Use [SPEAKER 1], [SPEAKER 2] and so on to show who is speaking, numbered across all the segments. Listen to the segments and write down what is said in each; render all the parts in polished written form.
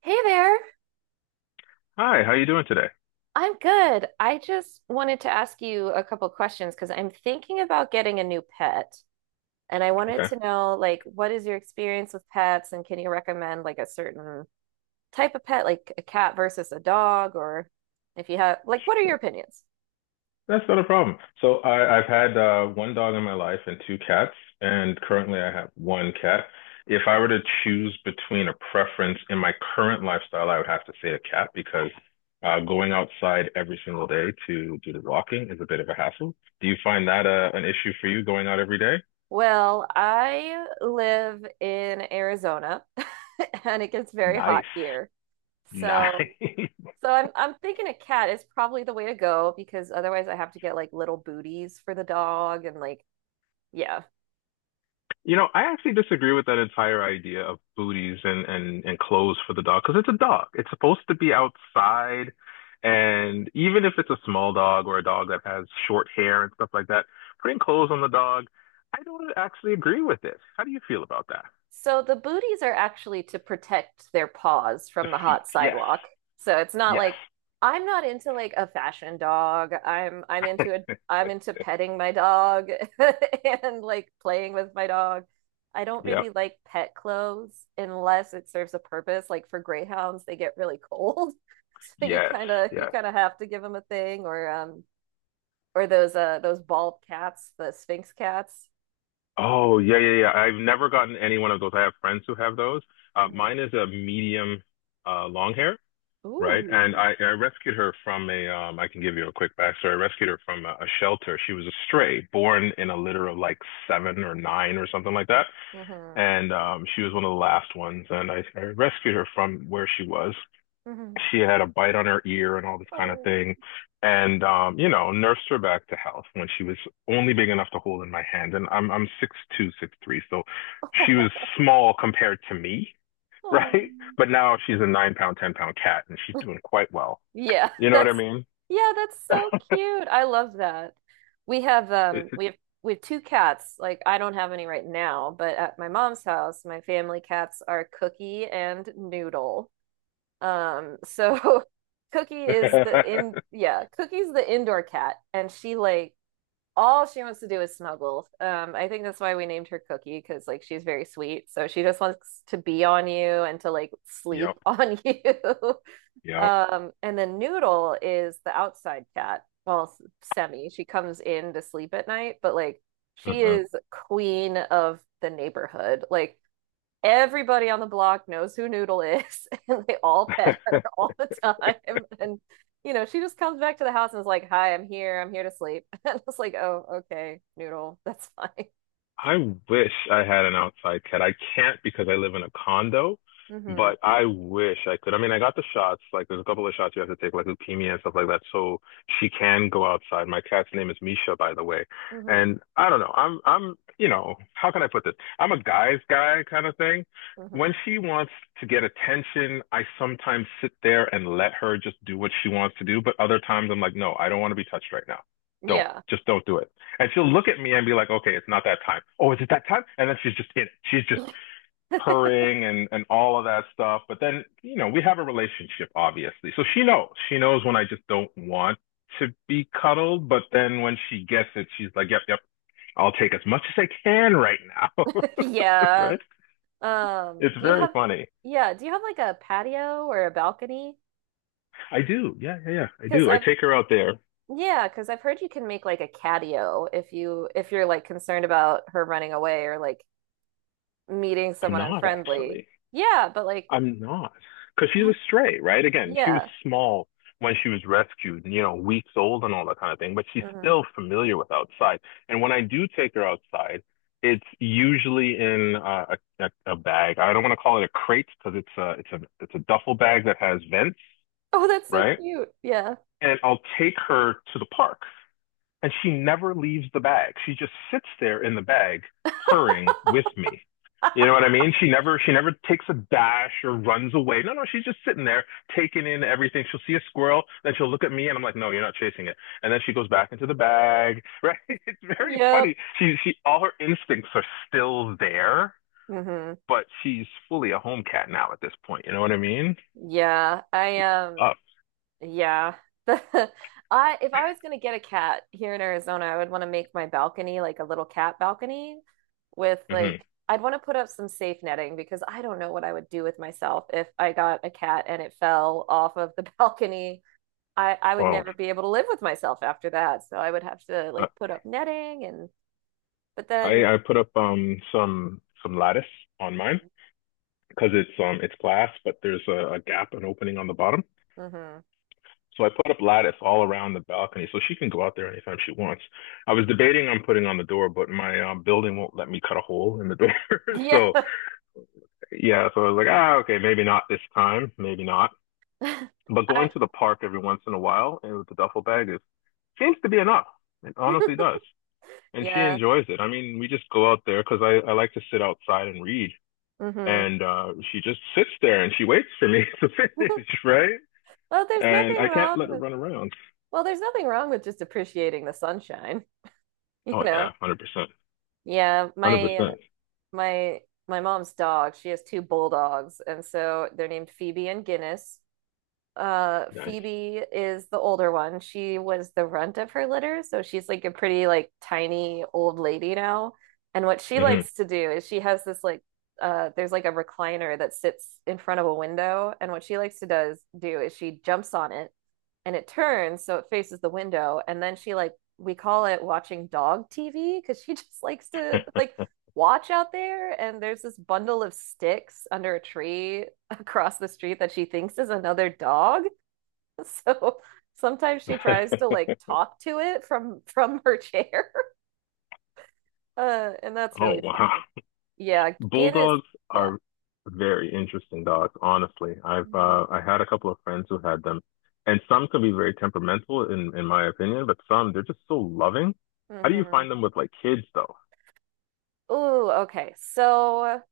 [SPEAKER 1] Hey there.
[SPEAKER 2] Hi, how you doing today?
[SPEAKER 1] I'm good. I just wanted to ask you a couple questions because I'm thinking about getting a new pet, and I wanted
[SPEAKER 2] Okay,
[SPEAKER 1] to know, like, what is your experience with pets, and can you recommend like a certain type of pet, like a cat versus a dog, or if you have, like, what are your
[SPEAKER 2] sure.
[SPEAKER 1] opinions?
[SPEAKER 2] That's not a problem. So I've had one dog in my life and two cats, and currently I have one cat. If I were to choose between a preference in my current lifestyle, I would have to say a cat because going outside every single day to do the walking is a bit of a hassle. Do you find that an issue for you going out every day?
[SPEAKER 1] Well, I live in Arizona and it gets very hot
[SPEAKER 2] Nice.
[SPEAKER 1] here.
[SPEAKER 2] Nice.
[SPEAKER 1] So So I'm thinking a cat is probably the way to go, because otherwise I have to get like little booties for the dog and like yeah.
[SPEAKER 2] You know, I actually disagree with that entire idea of booties and clothes for the dog because it's a dog. It's supposed to be outside, and even if it's a small dog or a dog that has short hair and stuff like that, putting clothes on the dog, I don't actually agree with this. How do you feel about that?
[SPEAKER 1] So the booties are actually to protect their paws
[SPEAKER 2] The
[SPEAKER 1] from the
[SPEAKER 2] feet.
[SPEAKER 1] hot
[SPEAKER 2] Yes.
[SPEAKER 1] sidewalk. So it's not
[SPEAKER 2] Yes.
[SPEAKER 1] like I'm not into like a fashion dog. I'm into a I'm into petting my dog and like playing with my dog. I don't
[SPEAKER 2] Yep.
[SPEAKER 1] really like pet clothes unless it serves a purpose. Like for greyhounds, they get really cold. So you
[SPEAKER 2] Yes.
[SPEAKER 1] kind of you
[SPEAKER 2] Yes.
[SPEAKER 1] kind of have to give them a thing, or those bald cats, the Sphinx cats.
[SPEAKER 2] Oh, yeah, yeah, yeah. I've never gotten any one of those. I have friends who have those.
[SPEAKER 1] hmm
[SPEAKER 2] Mine is a medium long hair. Right? And
[SPEAKER 1] Ooh.
[SPEAKER 2] I rescued her from a, I can give you a quick backstory. I rescued her from a shelter. She was a stray, born in a litter of like seven or nine or something like that.
[SPEAKER 1] hmm
[SPEAKER 2] And she was one of the last ones. And I rescued her from where she was.
[SPEAKER 1] hmm
[SPEAKER 2] She had a bite on her ear and all this kind of
[SPEAKER 1] Oh.
[SPEAKER 2] thing. And, you know, nursed her back to health when she was only big enough to hold in my hand. And I'm 6'2", so she was
[SPEAKER 1] Oh.
[SPEAKER 2] small compared to me,
[SPEAKER 1] Oh.
[SPEAKER 2] right? But now she's a 9 pound, 10 pound cat and she's doing quite well,
[SPEAKER 1] Yeah,
[SPEAKER 2] you know what I
[SPEAKER 1] that's
[SPEAKER 2] mean?
[SPEAKER 1] yeah, that's so cute. I love that. We have um we have we have two cats. Like, I don't have any right now, but at my mom's house, my family cats are Cookie and Noodle. Um, so Cookie is the in yeah, Cookie's the indoor cat, and she like all she wants to do is snuggle. I think that's why we named her Cookie, because like she's very sweet, so she just wants to be on you and to like
[SPEAKER 2] Yep.
[SPEAKER 1] sleep on you.
[SPEAKER 2] Yep.
[SPEAKER 1] Um, and then Noodle is the outside cat. Well, semi. She comes in to sleep at night, but like she
[SPEAKER 2] Mhm.
[SPEAKER 1] is queen of the neighborhood. Like everybody on the block knows who Noodle is, and they all pet her all the time. And you know, she just comes back to the house and is like, "Hi, I'm here. I'm here to sleep." And it's like, "Oh, okay, Noodle, that's fine."
[SPEAKER 2] I wish I had an outside cat. I can't because I live in a condo,
[SPEAKER 1] Mm-hmm.
[SPEAKER 2] but I wish I could. I mean, I got the shots. Like, there's a couple of shots you have to take, like leukemia and stuff like that, so she can go outside. My cat's name is Misha, by the way.
[SPEAKER 1] Mm-hmm.
[SPEAKER 2] And I don't know. How can I put this? I'm a guy's guy kind of thing. When
[SPEAKER 1] Mm-hmm.
[SPEAKER 2] she wants to get attention, I sometimes sit there and let her just do what she wants to do. But other times I'm like, no, I don't want to be touched right now. Don't,
[SPEAKER 1] Yeah.
[SPEAKER 2] just don't do it. And she'll look at me and be like, okay, it's not that time. Oh, is it that time? And then she's just in it. She's just purring and all of that stuff. But then, you know, we have a relationship, obviously. So she knows. She knows when I just don't want to be cuddled. But then when she gets it, she's like, yep, yep, I'll take as much as I can right now.
[SPEAKER 1] Yeah.
[SPEAKER 2] Right? It's
[SPEAKER 1] Do you
[SPEAKER 2] very
[SPEAKER 1] have
[SPEAKER 2] funny.
[SPEAKER 1] Yeah, do you have like a patio or a balcony?
[SPEAKER 2] I do. Yeah, yeah, yeah. I
[SPEAKER 1] Because
[SPEAKER 2] do. I
[SPEAKER 1] I've
[SPEAKER 2] take her out there.
[SPEAKER 1] Yeah, because I've heard you can make like a catio if you, if you're like concerned about her running away or like meeting
[SPEAKER 2] I'm
[SPEAKER 1] someone
[SPEAKER 2] not
[SPEAKER 1] unfriendly.
[SPEAKER 2] actually.
[SPEAKER 1] Yeah, but like,
[SPEAKER 2] I'm not. Because she's a stray, right? Again, she was
[SPEAKER 1] yeah.
[SPEAKER 2] small when she was rescued, you know, weeks old and all that kind of thing, but she's
[SPEAKER 1] hmm
[SPEAKER 2] still familiar with outside. And when I do take her outside, it's usually in a bag. I don't want to call it a crate because it's a duffel bag that has vents,
[SPEAKER 1] Oh, that's so
[SPEAKER 2] right?
[SPEAKER 1] cute. Yeah.
[SPEAKER 2] And I'll take her to the park and she never leaves the bag. She just sits there in the bag, purring with me. You know what I mean? She never takes a dash or runs away. No, no, she's just sitting there taking in everything. She'll see a squirrel, then she'll look at me, and I'm like, "No, you're not chasing it." And then she goes back into the bag. Right? It's very
[SPEAKER 1] Yep.
[SPEAKER 2] funny. She all her instincts are still there,
[SPEAKER 1] hmm
[SPEAKER 2] but she's fully a home cat now at this point. You know what I mean?
[SPEAKER 1] Yeah. I um
[SPEAKER 2] Up.
[SPEAKER 1] yeah. I If I was gonna get a cat here in Arizona, I would want to make my balcony like a little cat balcony, with like
[SPEAKER 2] hmm
[SPEAKER 1] I'd want to put up some safe netting, because I don't know what I would do with myself if I got a cat and it fell off of the balcony. I would
[SPEAKER 2] Well,
[SPEAKER 1] never be able to live with myself after that. So I would have to
[SPEAKER 2] uh,
[SPEAKER 1] like put up netting, and but then
[SPEAKER 2] I put up some lattice on mine because it's glass, but there's a gap, an opening on the bottom.
[SPEAKER 1] hmm
[SPEAKER 2] So I put up lattice all around the balcony, so she can go out there anytime she wants. I was debating on putting on the door, but my building won't let me cut a hole in the door.
[SPEAKER 1] Yeah.
[SPEAKER 2] So yeah, so I was like, ah, okay, maybe not this time, maybe not. But going
[SPEAKER 1] I
[SPEAKER 2] to the park every once in a while and with the duffel bag is seems to be enough. It honestly does, and she
[SPEAKER 1] yeah.
[SPEAKER 2] enjoys it. I mean, we just go out there because I like to sit outside and read,
[SPEAKER 1] hmm
[SPEAKER 2] and she just sits there and she waits for me to finish, right?
[SPEAKER 1] Well, there's
[SPEAKER 2] And
[SPEAKER 1] nothing
[SPEAKER 2] I can't
[SPEAKER 1] wrong
[SPEAKER 2] let it
[SPEAKER 1] with
[SPEAKER 2] run around.
[SPEAKER 1] well, there's nothing wrong with just appreciating the sunshine, you
[SPEAKER 2] Oh yeah,
[SPEAKER 1] know.
[SPEAKER 2] 100%,
[SPEAKER 1] Yeah,
[SPEAKER 2] one hundred
[SPEAKER 1] my uh,
[SPEAKER 2] percent.
[SPEAKER 1] my my mom's dog, she has two bulldogs, and so they're named Phoebe and Guinness. Uh,
[SPEAKER 2] Nice.
[SPEAKER 1] Phoebe is the older one. She was the runt of her litter, so she's like a pretty like tiny old lady now. And what she
[SPEAKER 2] Hmm.
[SPEAKER 1] likes to do is she has this like, there's like a recliner that sits in front of a window, and what she likes to does do is she jumps on it, and it turns so it faces the window, and then she like, we call it watching dog TV because she just likes to like watch out there, and there's this bundle of sticks under a tree across the street that she thinks is another dog. So sometimes she tries to like talk to it from her chair. And that's
[SPEAKER 2] Oh
[SPEAKER 1] really
[SPEAKER 2] wow,
[SPEAKER 1] funny. Yeah, Guinness.
[SPEAKER 2] bulldogs
[SPEAKER 1] Yeah.
[SPEAKER 2] are very interesting dogs. Honestly, I've
[SPEAKER 1] hmm
[SPEAKER 2] I had a couple of friends who had them, and some can be very temperamental in my opinion, but some they're just so loving. How do you
[SPEAKER 1] hmm
[SPEAKER 2] find them with like kids though?
[SPEAKER 1] Ooh, okay. So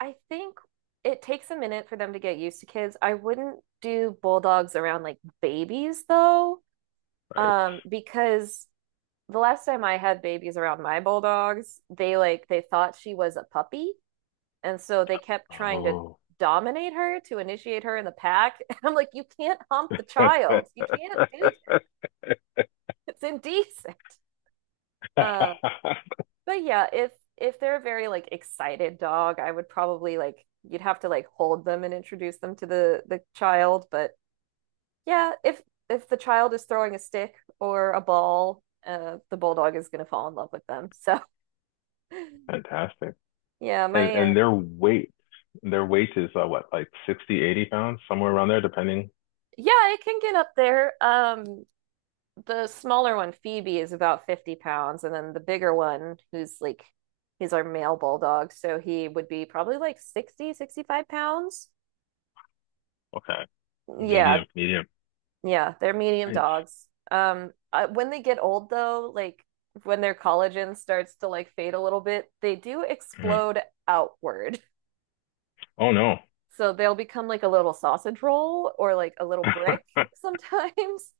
[SPEAKER 1] I think it takes a minute for them to get used to kids. I wouldn't do bulldogs around like babies though,
[SPEAKER 2] Right.
[SPEAKER 1] because the last time I had babies around my bulldogs, they like they thought she was a puppy. And so they kept trying to
[SPEAKER 2] Oh.
[SPEAKER 1] dominate her to initiate her in the pack. And I'm like, you can't hump the child. You can't do that. It's indecent. Um, but yeah, if they're a very like excited dog, I would probably like, you'd have to like hold them and introduce them to the child. But yeah, if the child is throwing a stick or a ball, the bulldog is going to fall in love with them. So
[SPEAKER 2] Fantastic.
[SPEAKER 1] yeah,
[SPEAKER 2] and
[SPEAKER 1] my uh,
[SPEAKER 2] and their weight is what like 60, 80 pounds somewhere around there depending.
[SPEAKER 1] yeah, it can get up there. The smaller one, Phoebe, is about 50 pounds, and then the bigger one, who's like he's our male bulldog, so he would be probably like 60, 65 pounds.
[SPEAKER 2] Okay.
[SPEAKER 1] Yeah,
[SPEAKER 2] Medium.
[SPEAKER 1] yeah, they're medium
[SPEAKER 2] Nice.
[SPEAKER 1] dogs. I, when they get old though, like when their collagen starts to like fade a little bit, they do
[SPEAKER 2] Mhm.
[SPEAKER 1] explode outward.
[SPEAKER 2] Oh no.
[SPEAKER 1] So they'll become like a little sausage roll or like a little brick sometimes.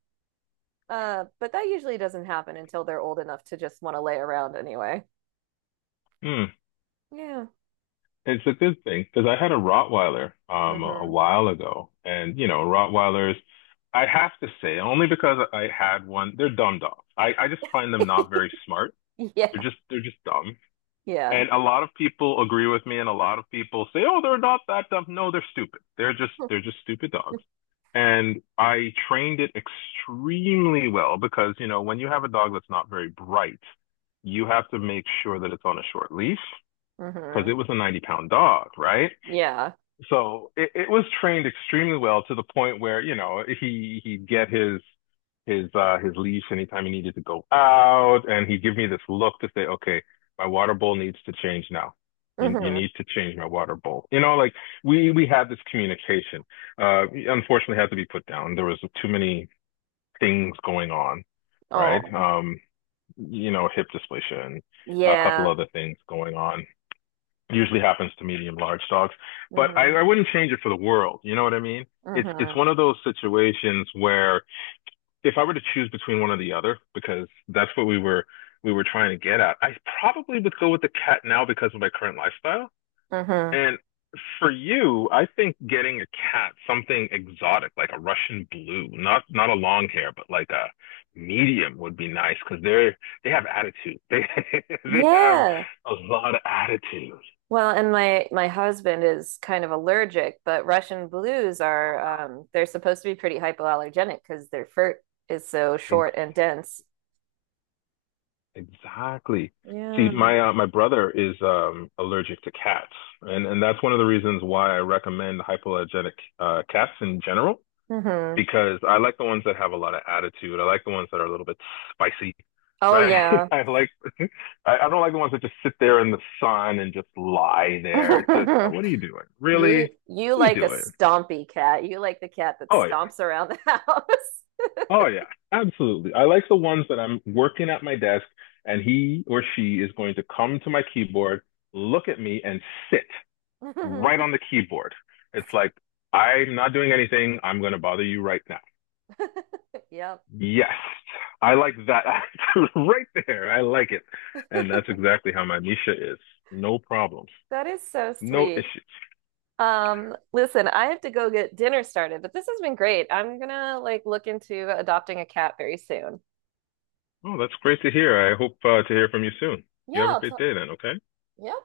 [SPEAKER 1] But that usually doesn't happen until they're old enough to just want to lay around anyway.
[SPEAKER 2] Hmm.
[SPEAKER 1] Yeah.
[SPEAKER 2] It's a good thing because I had a Rottweiler a
[SPEAKER 1] hmm
[SPEAKER 2] while ago, and you know Rottweilers I have to say only because I had one, they're dumb dogs. I just find them not very smart,
[SPEAKER 1] Yeah.
[SPEAKER 2] they're just dumb.
[SPEAKER 1] Yeah.
[SPEAKER 2] And a lot of people agree with me, and a lot of people say, "Oh, they're not that dumb." No, they're stupid. They're just stupid dogs. And I trained it extremely well because, you know, when you have a dog that's not very bright, you have to make sure that it's on a short leash because
[SPEAKER 1] hmm
[SPEAKER 2] it was a 90 pound dog, right?
[SPEAKER 1] Yeah.
[SPEAKER 2] So it was trained extremely well to the point where, you know, he'd get his leash anytime he needed to go out, and he'd give me this look to say okay, my water bowl needs to change now, you
[SPEAKER 1] hmm
[SPEAKER 2] need to change my water bowl, you know, like we had this communication. Unfortunately, had to be put down. There was too many things going on, right?
[SPEAKER 1] Oh,
[SPEAKER 2] You know, hip dysplasia and a couple
[SPEAKER 1] yeah.
[SPEAKER 2] other things going on, usually happens to medium large dogs. But I,
[SPEAKER 1] hmm
[SPEAKER 2] I wouldn't change it for the world. You know what I mean? It's
[SPEAKER 1] hmm
[SPEAKER 2] one of those situations where if I were to choose between one or the other, because that's what we were trying to get at, I probably would go with the cat now because of my current lifestyle.
[SPEAKER 1] hmm
[SPEAKER 2] And for you, I think getting a cat, something exotic like a Russian blue, not a long hair, but like a medium would be nice because they have attitude. They they have
[SPEAKER 1] Yeah.
[SPEAKER 2] a lot of attitude.
[SPEAKER 1] Well, and my husband is kind of allergic, but Russian blues are um, they're supposed to be pretty hypoallergenic because their fur is so short
[SPEAKER 2] Exactly.
[SPEAKER 1] and dense.
[SPEAKER 2] Exactly. See,
[SPEAKER 1] Yeah.
[SPEAKER 2] my brother is allergic to cats, and that's one of the reasons why I recommend hypoallergenic cats in general
[SPEAKER 1] hmm
[SPEAKER 2] because I like the ones that have a lot of attitude. I like the ones that are a little bit spicy,
[SPEAKER 1] Oh
[SPEAKER 2] right?
[SPEAKER 1] yeah.
[SPEAKER 2] I like I don't like the ones that just sit there in the sun and just lie there. It's just, what are you doing? Really?
[SPEAKER 1] You
[SPEAKER 2] What are you
[SPEAKER 1] like a
[SPEAKER 2] doing?
[SPEAKER 1] stompy cat. You like the cat that
[SPEAKER 2] Oh yeah.
[SPEAKER 1] stomps around the house.
[SPEAKER 2] Oh yeah, absolutely. I like the ones that I'm working at my desk and he or she is going to come to my keyboard, look at me and sit right on the keyboard. It's like, I'm not doing anything. I'm going to bother you right now.
[SPEAKER 1] Yep.
[SPEAKER 2] Yes. I like that attitude right there. I like it. And that's exactly how my Misha is. No problems,
[SPEAKER 1] That is so
[SPEAKER 2] no
[SPEAKER 1] sweet.
[SPEAKER 2] issues.
[SPEAKER 1] Listen, I have to go get dinner started, but this has been great. I'm gonna like look into adopting a cat very soon.
[SPEAKER 2] Oh, that's great to hear. I hope to hear from you soon. You
[SPEAKER 1] Yeah,
[SPEAKER 2] have a
[SPEAKER 1] I'll t-
[SPEAKER 2] great day then, okay?
[SPEAKER 1] yeah.